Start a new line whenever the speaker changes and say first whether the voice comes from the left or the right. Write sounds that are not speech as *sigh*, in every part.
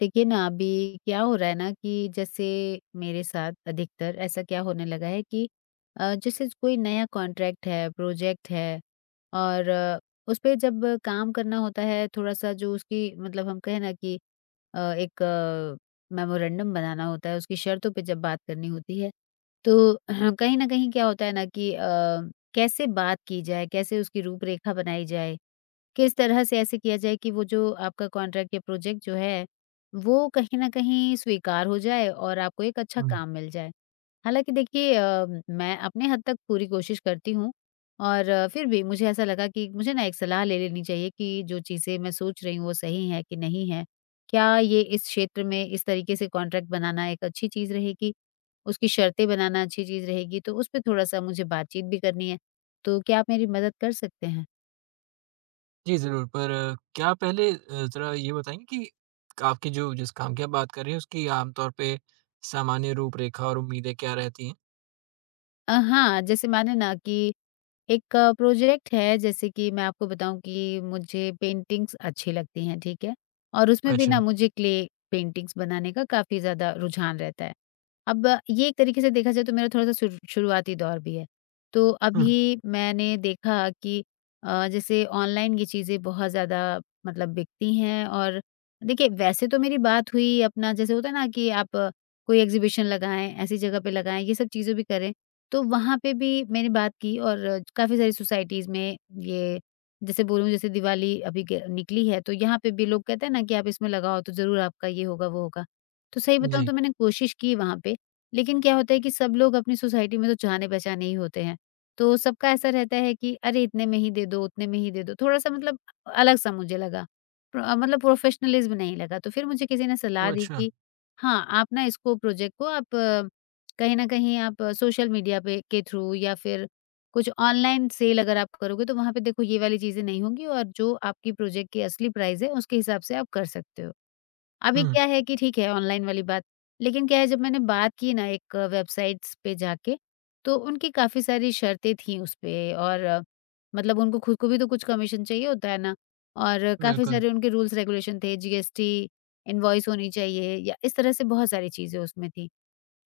left: देखिए ना, अभी क्या हो रहा है ना कि जैसे मेरे साथ अधिकतर ऐसा क्या होने लगा है कि जैसे कोई नया कॉन्ट्रैक्ट है, प्रोजेक्ट है, और उस पे जब काम करना होता है, थोड़ा-सा जो उसकी, मतलब हम कहें ना कि एक मेमोरेंडम बनाना होता है, उसकी शर्तों पे जब बात करनी होती है, तो *clears throat* कहीं न कहीं क्या होता है ना कि कैसे बात की जाए, कैसे उसकी रूपरेखा बनाई जाए, किस तरह से ऐसे किया जाए कि वो जो आपका कॉन्ट्रैक्ट या प्रोजेक्ट जो है, वो कहीं न कहीं स्वीकार हो जाए और आपको एक अच्छा
right: हुँ।
left: काम मिल जाए? हालाँकि देखिए मैं अपने हद तक पूरी कोशिश करती हूँ, और फिर भी मुझे ऐसा लगा कि मुझे ना एक सलाह ले लेनी चाहिए कि जो चीज़ें मैं सोच रही हूँ वो सही है कि नहीं है? क्या ये इस क्षेत्र में इस तरीके से कॉन्ट्रैक्ट बनाना एक अच्छी चीज़ रहेगी? उसकी शर्तें बनाना अच्छी चीज़ रहेगी? तो उस पे थोड़ा-सा मुझे बातचीत भी करनी है। तो क्या आप मेरी मदद कर सकते हैं?
right: जी, ज़रूर, पर क्या आप पहले ज़रा ये बताएँगे कि आपकी जो जिस काम की आप बात कर रहे हैं उसकी आम तौर पे सामान्य रूपरेखा और उम्मीदें क्या रहती हैं?
left: हाँ, जैसे माने ना कि एक प्रोजेक्ट है, जैसे कि मैं आपको बताऊँ कि मुझे पेंटिंग्स अच्छी लगती हैं, ठीक है? और उसमें भी ना
right: अच्छा।
left: मुझे क्ले पेंटिंग्स बनाने का काफ़ी ज़्यादा रुझान रहता है। अब ये एक तरीके से देखा जाए तो मेरा थोड़ा-सा शुरू शुरुआती दौर भी है। तो
right: हुँ,
left: अभी मैंने देखा कि जैसे ऑनलाइन ये चीज़ें बहुत ज़्यादा, मतलब, बिकती हैं। और देखिए, वैसे तो मेरी बात हुई, अपना जैसे होता है ना कि आप कोई एग्ज़िबिशन लगाएँ, ऐसी जगह पे लगाएँ, ये सब चीज़ें भी करें। तो वहाँ पे भी मैंने बात की, और काफ़ी सारी सोसाइटीज़ में ये, जैसे बोलूँ, जैसे दिवाली अभी ग निकली है, तो यहाँ पे भी लोग कहते हैं ना कि आप इसमें लगाओ तो ज़रूर आपका ये होगा, वो होगा। तो सही बताऊँ
right: जी।
left: तो मैंने कोशिश की वहाँ पे, लेकिन क्या होता है कि सब लोग अपनी सोसाइटी में तो जाने-पहचाने ही होते हैं। तो सबका ऐसा रहता है कि अरे! इतने में ही दे दो, उतने में ही दे दो, थोड़ा-सा मतलब अलग-सा मुझे लगा। प्र मतलब प्रोफ़ेशनलिज़्म नहीं लगा। तो फिर मुझे किसी ने सलाह
right: ओह,
left: दी
right: अच्छा!
left: कि हाँ, आप ना इसको, प्रोजेक्ट को आप कहीं न कहीं आप सोशल मीडिया पे के थ्रू, या फिर कुछ ऑनलाइन सेल अगर आप करोगे, तो वहाँ पे देखो ये वाली चीज़ें नहीं होंगी, और जो आपकी प्रोजेक्ट की असली प्राइस है उसके हिसाब से आप कर सकते हो। अभी
right: हुँ,
left: क्या है कि ठीक है ऑनलाइन वाली बात, लेकिन क्या है, जब मैंने बात की ना एक वेबसाइट्स पे जाके, तो उनकी काफ़ी सारी शर्तें थी उसपे, और मतलब उनको खुद को भी तो कुछ कमीशन चाहिए होता है ना, और काफ़ी
right: बिल्कुल।
left: सारे उनके रूल्स रेगुलेशन थे, जीएसटी इनवॉइस होनी चाहिए, या इस तरह से बहुत सारी चीज़ें उसमें थी।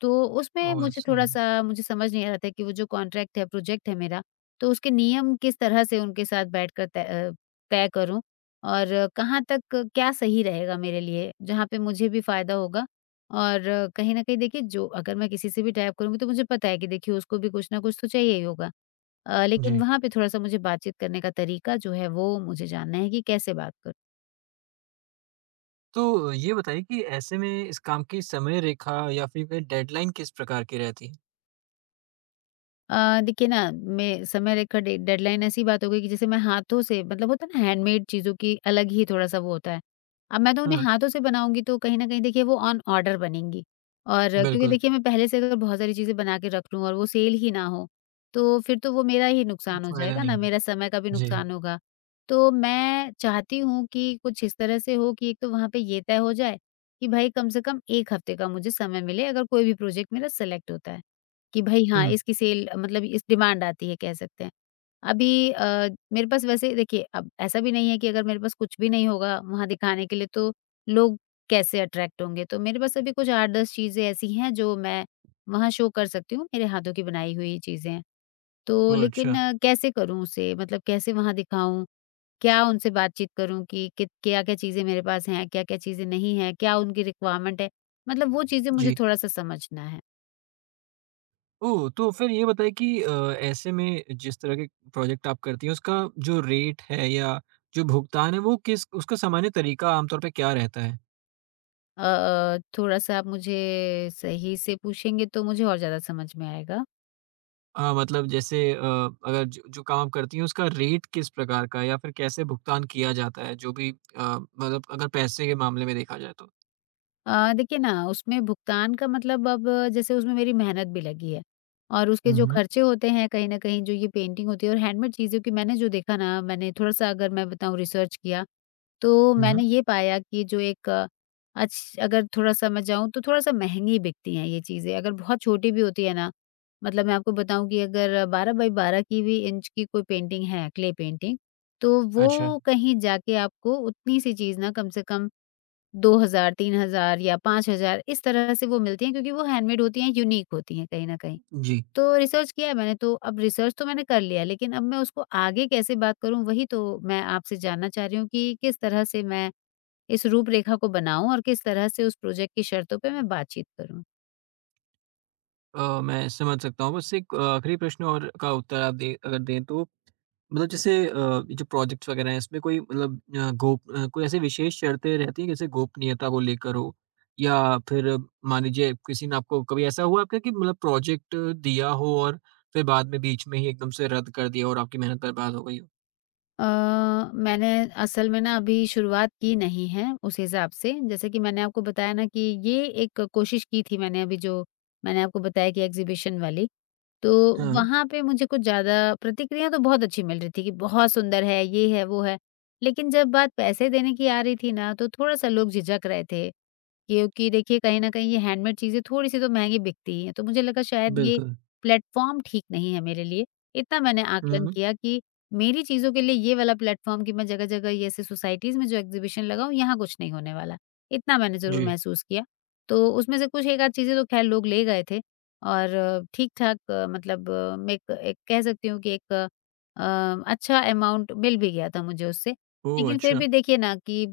left: तो उसमें
right: ओह,
left: मुझे
right: समझा।
left: थोड़ा-सा मुझे समझ नहीं आ रहा था कि वो जो कॉन्ट्रैक्ट है, प्रोजेक्ट है मेरा, तो उसके नियम किस तरह से उनके साथ बैठकर तय करूँ, और कहाँ तक क्या सही रहेगा मेरे लिए, जहाँ पे मुझे भी फ़ायदा होगा, और कहीं न कहीं देखिए जो, अगर मैं किसी से भी टाइप करूँगी, तो मुझे पता है कि देखिए उसको भी कुछ न कुछ तो चाहिए ही होगा। लेकिन
right: जी।
left: वहाँ पे थोड़ा-सा मुझे बातचीत करने का तरीका जो है वो मुझे जानना है कि कैसे बात करूँ?
right: तो ये बताइए कि ऐसे में इस काम की समय रेखा या फिर कोई डेडलाइन किस प्रकार की रहती है?
left: देखिए ना, मैं समय रेखा, डे डेडलाइन, ऐसी बात हो गई कि जैसे मैं हाथों से, मतलब होता है ना हैंडमेड चीज़ों की अलग ही थोड़ा-सा वो होता है। अब मैं तो उन्हें
right: हाँ,
left: हाथों से बनाऊँगी, तो कहीं न कहीं देखिए वो ऑन ऑर्डर बनेंगी, और क्योंकि
right: बिल्कुल।
left: देखिए मैं पहले से अगर बहुत सारी चीज़ें बना के रख लूँ और वो सेल ही ना हो, तो फिर तो वो मेरा ही नुकसान हो
right: फ़ायदा
left: जाएगा ना,
right: नहीं है।
left: मेरा समय का भी
right: जी।
left: नुकसान होगा। तो मैं चाहती हूँ कि कुछ इस तरह से हो कि एक तो वहाँ पे ये तय हो जाए कि भाई कम से कम 1 हफ्ते का मुझे समय मिले, अगर कोई भी प्रोजेक्ट मेरा सेलेक्ट होता है। कि भई हाँ,
right: हुँ।
left: इसकी सेल, मतलब इस डिमांड आती है, कह सकते हैं। अभी मेरे पास वैसे देखिए अब ऐसा भी नहीं है कि अगर मेरे पास कुछ भी नहीं होगा वहाँ दिखाने के लिए, तो लोग कैसे अट्रैक्ट होंगे? तो मेरे पास अभी कुछ 8-10 चीज़ें ऐसी हैं जो मैं वहाँ शो कर सकती हूँ, मेरे हाथों की बनाई हुई चीज़ें हैं। तो
right: ओह,
left: लेकिन
right: अच्छा!
left: कैसे करूँ उसे? मतलब कैसे वहाँ दिखाऊँ? क्या उनसे बातचीत करूँ कि कित क्या-क्या चीज़ें मेरे पास हैं, क्या-क्या चीज़ें नहीं हैं, क्या उनकी रिक्वायरमेंट है? मतलब वो चीज़ें मुझे
right: जी।
left: थोड़ा-सा समझना है।
right: ओह! तो फिर ये बताइए कि ऐसे में जिस तरह के प्रोजेक्ट आप करती हैं उसका जो रेट है या जो भुगतान है, वो किस उसका सामान्य तरीका आम तौर पे क्या रहता है?
left: थोड़ा-सा आप मुझे सही से पूछेंगे तो मुझे और ज़्यादा समझ में आएगा।
right: मतलब जैसे अगर जो जो काम आप करती हैं उसका रेट किस प्रकार का है या फिर कैसे भुगतान किया जाता है? जो भी मतलब अगर पैसे के मामले में देखा जाए तो।
left: देखिए ना, उसमें भुगतान का मतलब, अब जैसे उसमें मेरी मेहनत भी लगी है, और उसके
right: हुँ,
left: जो
right: हुँ।
left: खर्चे होते हैं कहीं ना कहीं, जो ये पेंटिंग होती है और हैंडमेड चीज़ों की, मैंने जो देखा ना, मैंने थोड़ा सा, अगर मैं बताऊँ, रिसर्च किया, तो
right: हुँ,
left: मैंने
right: हुँ।
left: ये पाया कि जो एक, अच्छ अगर थोड़ा सा मैं जाऊँ, तो थोड़ा सा महंगी बिकती हैं ये चीज़ें, अगर बहुत छोटी भी होती है ना, मतलब मैं आपको बताऊं कि अगर 12 बाई 12 की भी इंच की कोई पेंटिंग है, क्ले पेंटिंग, तो
right: अच्छा।
left: वो कहीं जाके आपको उतनी सी चीज़ ना, कम से कम 2000, 3000 या 5000, इस तरह से वो मिलती हैं, क्योंकि वो हैंडमेड होती हैं, यूनीक होती हैं कहीं न कहीं।
right: जी।
left: तो रिसर्च किया है मैंने, तो अब रिसर्च तो मैंने कर लिया, लेकिन अब मैं उसको आगे कैसे बात करूँ, वही तो मैं आपसे जानना चाह रही हूँ, कि किस तरह से मैं इस रूपरेखा को बनाऊँ और किस तरह से उस प्रोजेक्ट की शर्तों पे मैं बातचीत करूँ?
right: मैं समझ सकता हूँ। बस एक आखिरी प्रश्न और का उत्तर आप दें, अगर दें तो। मतलब जैसे ये जो प्रोजेक्ट्स वगैरह हैं इसमें कोई मतलब कोई ऐसी विशेष शर्तें रहती हैं जैसे गोपनीयता को लेकर हो, या फिर मान लीजिए किसी ने, आपको कभी ऐसा हुआ आपका कि मतलब प्रोजेक्ट दिया हो और फिर बाद में बीच में ही एकदम से रद्द कर दिया हो और आपकी मेहनत बर्बाद हो गई हो?
left: अ, मैंने असल में ना अभी शुरुआत की नहीं है उस हिसाब से। जैसे कि मैंने आपको बताया ना कि ये एक कोशिश की थी मैंने अभी, जो मैंने आपको बताया, कि एग्ज़िबिशन वाली। तो
right: हाँ,
left: वहाँ पे मुझे कुछ ज़्यादा, प्रतिक्रिया तो बहुत अच्छी मिल रही थी कि बहुत सुंदर है, ये है, वो है। लेकिन जब बात पैसे देने की आ रही थी ना, तो थोड़ा-सा लोग झिझक रहे थे, क्योंकि देखिए कहीं न कहीं ये हैंडमेड चीज़ें थोड़ी-सी तो महँगी बिकती ही हैं। तो मुझे लगा शायद ये
right: बिल्कुल।
left: प्लेटफ़ॉर्म ठीक नहीं है मेरे लिए। इतना मैंने
right: हुँ,
left: आकलन
right: हुँ।
left: किया कि मेरी चीज़ों के लिए ये वाला प्लेटफ़ॉर्म, कि मैं जगह-जगह ये ऐसे सोसाइटीज़ में जो एग्ज़िबिशन लगाऊँ, यहाँ कुछ नहीं होने वाला। इतना मैंने ज़रूर
right: जी।
left: महसूस किया। तो उसमें से कुछ 1 आध चीज़ें तो ख़ैर लोग ले गए थे। और ठीक-ठाक, मतलब मैं एक एक कह सकती हूँ कि एक अच्छा अमाउंट मिल भी गया था मुझे उससे।
right: ओह!
left: लेकिन फिर
right: अच्छा।
left: भी देखिए ना कि,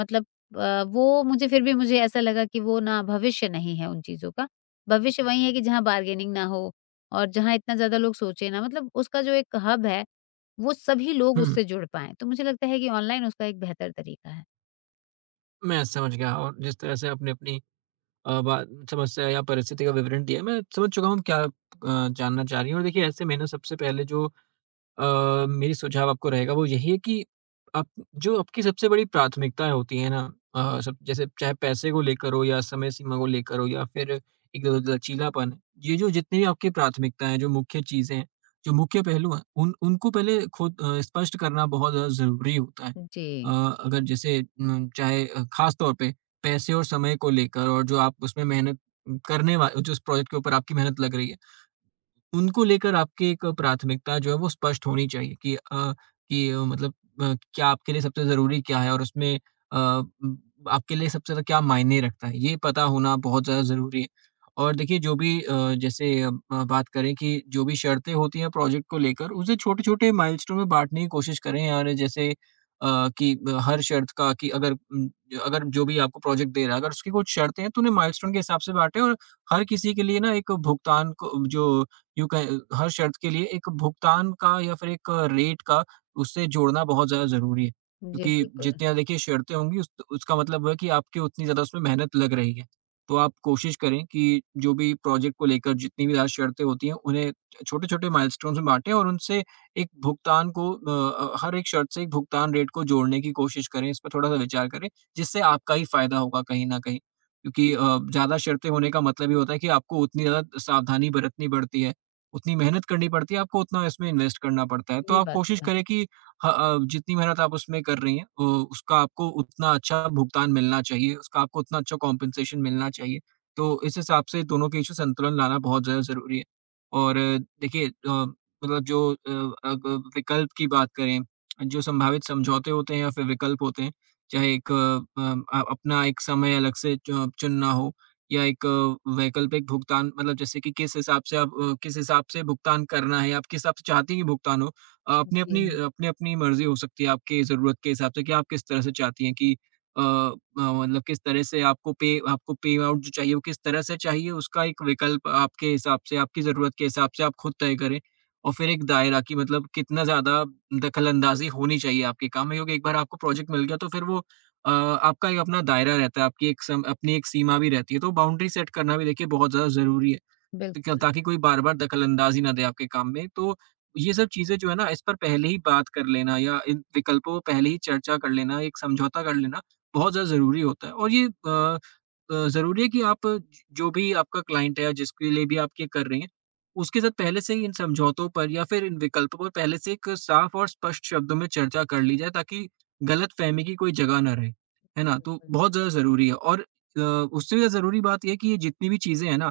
left: मतलब वो मुझे फिर भी मुझे ऐसा लगा कि वो ना भविष्य नहीं है उन चीज़ों का। भविष्य वही है कि जहाँ बार्गेनिंग ना हो, और जहाँ इतना ज़्यादा लोग सोचे ना, मतलब उसका जो एक हब है, वो सभी लोग
right: हुँ,
left: उससे जुड़ पाएँ। तो मुझे लगता है कि ऑनलाइन उसका एक बेहतर तरीका है।
right: मैं समझ गया। और जिस तरह से आपने अपनी बात, समस्या या परिस्थिति का विवरण दिया है, मैं समझ चुका हूँ क्या जानना चाह रही हैं। और देखिए, ऐसे में ना सबसे पहले जो मेरी सुझाव आपको रहेगा वो यही है कि आप जो आपकी सबसे बड़ी प्राथमिकताएँ होती हैं ना, सब, जैसे चाहे पैसे को लेकर हो या समय सीमा को लेकर हो या फिर एक ल लचीलापन है, ये जो जितनी भी आपकी प्राथमिकताएँ हैं, जो मुख्य चीज़ें हैं, जो मुख्य पहलू हैं, उन उनको पहले खुद स्पष्ट करना बहुत ज़्यादा ज़रूरी होता है। अ,
left: जी।
right: अगर जैसे चाहे ख़ास तौर पे पैसे और समय को लेकर, और जो आप उसमें मेहनत करने वा जो उस प्रोजेक्ट के ऊपर आपकी मेहनत लग रही है, उनको लेकर आपकी एक प्राथमिकता जो है वो स्पष्ट होनी चाहिए कि मतलब क्या आपके लिए सबसे ज़रूरी क्या है, और उसमें अ, उम, आपके लिए सबसे ज़्यादा क्या मायने रखता है, ये पता होना बहुत ज़्यादा ज़रूरी है। और देखिए, जो भी जैसे बात करें कि जो भी शर्तें होती हैं प्रोजेक्ट को लेकर, उसे छोटे-छोटे माइलस्टोन में बाँटने की कोशिश करें, और जैसे हर शर्त का, कि अगर उम, अगर जो भी आपको प्रोजेक्ट दे रहा है, अगर उसकी कुछ शर्तें हैं, तो उन्हें माइलस्टोन के हिसाब से बाँटें, और हर किसी के लिए ना एक भुगतान को जो यूँ कह हर शर्त के लिए एक भुगतान का या फिर एक रेट का उससे जोड़ना बहुत ज़्यादा ज़रूरी है।
left: जी,
right: क्योंकि
left: बिल्कुल।
right: जितनी ज़्यादा, देखिए, शर्तें होंगी उस उसका मतलब है कि आपकी उतनी ज़्यादा उसमें मेहनत लग रही है। तो आप कोशिश करें कि जो भी प्रोजेक्ट को लेकर जितनी भी ज़्यादा शर्तें होती हैं उन्हें छोटे-छोटे माइलस्टोन्स में बाँटें, और उनसे एक भुगतान को हर एक शर्त से एक भुगतान रेट को जोड़ने की कोशिश करें, इस पर थोड़ा-सा विचार करें, जिससे आपका ही फ़ायदा होगा कहीं न कहीं। क्योंकि ज़्यादा शर्तें होने का मतलब ये होता है कि आपको उतनी ज़्यादा सावधानी बरतनी पड़ती है, उतनी मेहनत करनी पड़ती है, आपको उतना इसमें इन्वेस्ट करना पड़ता है। तो
left: ये
right: आप
left: बात
right: कोशिश
left: तो है।
right: करें कि जितनी मेहनत आप उसमें कर रही हैं उसका आपको उतना अच्छा भुगतान मिलना चाहिए, उसका आपको उतना अच्छा कॉम्पेन्सेशन मिलना चाहिए। तो इस हिसाब से दोनों के बीच में संतुलन लाना बहुत ज़्यादा ज़रूरी है। और देखिए मतलब जो अब विकल्प की बात करें, जो संभावित समझौते होते हैं या फिर विकल्प होते हैं, चाहे एक अपना एक समय अलग से चु चुनना हो, या एक वैकल्पिक भुगतान, मतलब जैसे कि किस हिसाब से भुगतान करना है, आप किस हिसाब से चाहते हैं कि भुगतान हो?
left: जी,
right: अपनी-अपनी मर्ज़ी हो सकती है आपकी ज़रूरत के हिसाब से कि आप किस तरह से चाहती हैं कि अ अ, मतलब किस तरह से आपको पे आउट जो चाहिए वो किस तरह से चाहिए, उसका एक विकल्प आपके हिसाब से, आपकी ज़रूरत के हिसाब से आप खुद तय करें। और फिर एक दायरा कि मतलब कितना ज़्यादा दखल अंदाज़ी होनी चाहिए आपके काम में, क्योंकि एक बार आपको प्रोजेक्ट मिल गया तो फिर वो आपका एक अपना दायरा रहता है, आपकी एक सम अपनी एक सीमा भी रहती है, तो बाउंड्री सेट करना भी, देखिए, बहुत ज़्यादा ज़रूरी है। क
left: बिल्कुल।
right: ताकि कोई बार-बार दखल-अंदाज़ी ना दे आपके काम में। तो ये सब चीज़ें जो है ना, इस पर पहले ही बात कर लेना या इन विकल्पों पर पहले ही चर्चा कर लेना, एक समझौता कर लेना, बहुत ज़्यादा ज़रूरी होता है। और ये ज़रूरी है कि आप ज जो भी आपका क्लाइंट है या जिसके लिए भी आप ये कर रहे हैं, उसके साथ पहले से ही इन समझौतों पर या फिर इन विकल्पों पर पहले से एक साफ और स्पष्ट शब्दों में चर्चा कर ली जाए, ताकि गलतफ़हमी की कोई जगह ना रहे। है ना? तो बहुत ज़्यादा ज़रूरी है। और उससे भी ज़रूरी बात ये है कि ये जितनी भी चीज़ें हैं ना,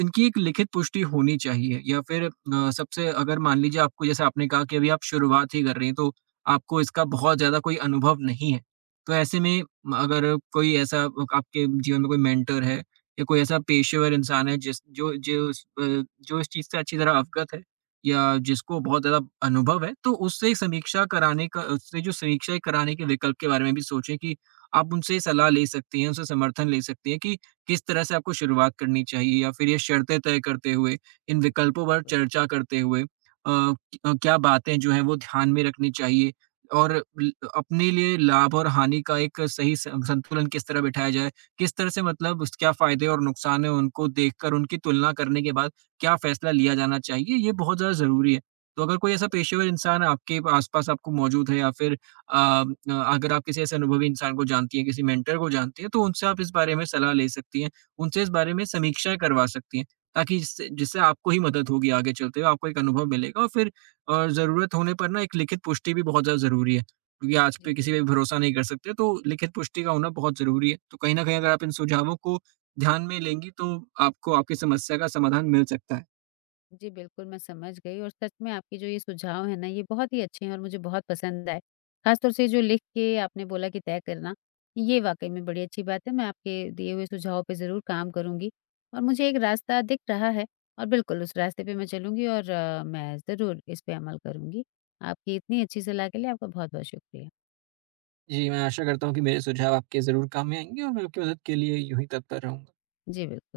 right: इनकी एक लिखित पुष्टि होनी चाहिए, या फिर सबसे, अगर मान लीजिए, आपको, जैसे आपने कहा कि अभी आप शुरुआत ही कर रही हैं तो आपको इसका बहुत ज़्यादा कोई अनुभव नहीं है। तो ऐसे में म अगर कोई ऐसा आपके जीवन में कोई मेंटर है, या कोई ऐसा पेशेवर इंसान है जिस जो जो इस अ, जो इस चीज़ से अच्छी तरह अवगत है, या जिसको बहुत ज़्यादा अनुभव है, तो उससे समीक्षा कराने का, उससे जो समीक्षा कराने के विकल्प के बारे में भी सोचें, कि आप उनसे सलाह ले सकती हैं, उनसे समर्थन ले सकती हैं कि किस तरह से आपको शुरुआत करनी चाहिए, या फिर ये शर्तें तय करते हुए, इन विकल्पों पर चर्चा करते हुए क क्या बातें जो हैं वो ध्यान में रखनी चाहिए, और ल अपने लिए लाभ और हानि का एक सही सं संतुलन किस तरह बिठाया जाए? किस तरह से, मतलब, उस क्या फ़ायदे और नुकसान हैं उनको देखकर, उनकी तुलना करने के बाद क्या फ़ैसला लिया जाना चाहिए? ये बहुत ज़्यादा ज़रूरी है। तो अगर कोई ऐसा पेशेवर इंसान आपके आस-पास आपको मौजूद है, या फिर अगर आप किसी ऐसे अनुभवी इंसान को जानती हैं, किसी मेंटर को जानती हैं, तो उनसे आप इस बारे में सलाह ले सकती हैं, उनसे इस बारे में समीक्षाएँ करवा सकती हैं, ताकि जिससे जिससे आपको ही मदद होगी आगे चलते हुए, आपको एक अनुभव मिलेगा। और फिर ज़रूरत होने पर ना एक लिखित पुष्टि भी बहुत ज़्यादा ज़रूरी है, क्योंकि आज
left: जी।
right: पे किसी पे भी भरोसा नहीं कर सकते, तो लिखित पुष्टि का होना बहुत ज़रूरी है। तो कहीं न कहीं अगर आप इन सुझावों को ध्यान में लेंगी, तो आपको आपकी समस्या का समाधान मिल सकता है।
left: जी, बिल्कुल, मैं समझ गई, और सच में आपके जो ये सुझाव हैं ना, ये बहुत ही अच्छे हैं और मुझे बहुत पसंद आए। ख़ासतौर से जो लिख के आपने बोला कि तय करना, ये वाक़ई में बड़ी अच्छी बात है। मैं आपके दिए हुए सुझावों पे ज़रूर काम करूँगी, और मुझे एक रास्ता दिख रहा है, और बिल्कुल उस रास्ते पे मैं चलूँगी, और मैं ज़रूर इस पे अमल करूँगी। आपकी इतनी अच्छी सलाह के लिए आपका बहुत-बहुत शुक्रिया।
right: जी, मैं आशा करता हूँ कि मेरे सुझाव आपके ज़रूर काम में आएँगे और मैं आपकी मदद के लिए यूँ ही तत्पर रहूँ
left: जी, बिल्कुल।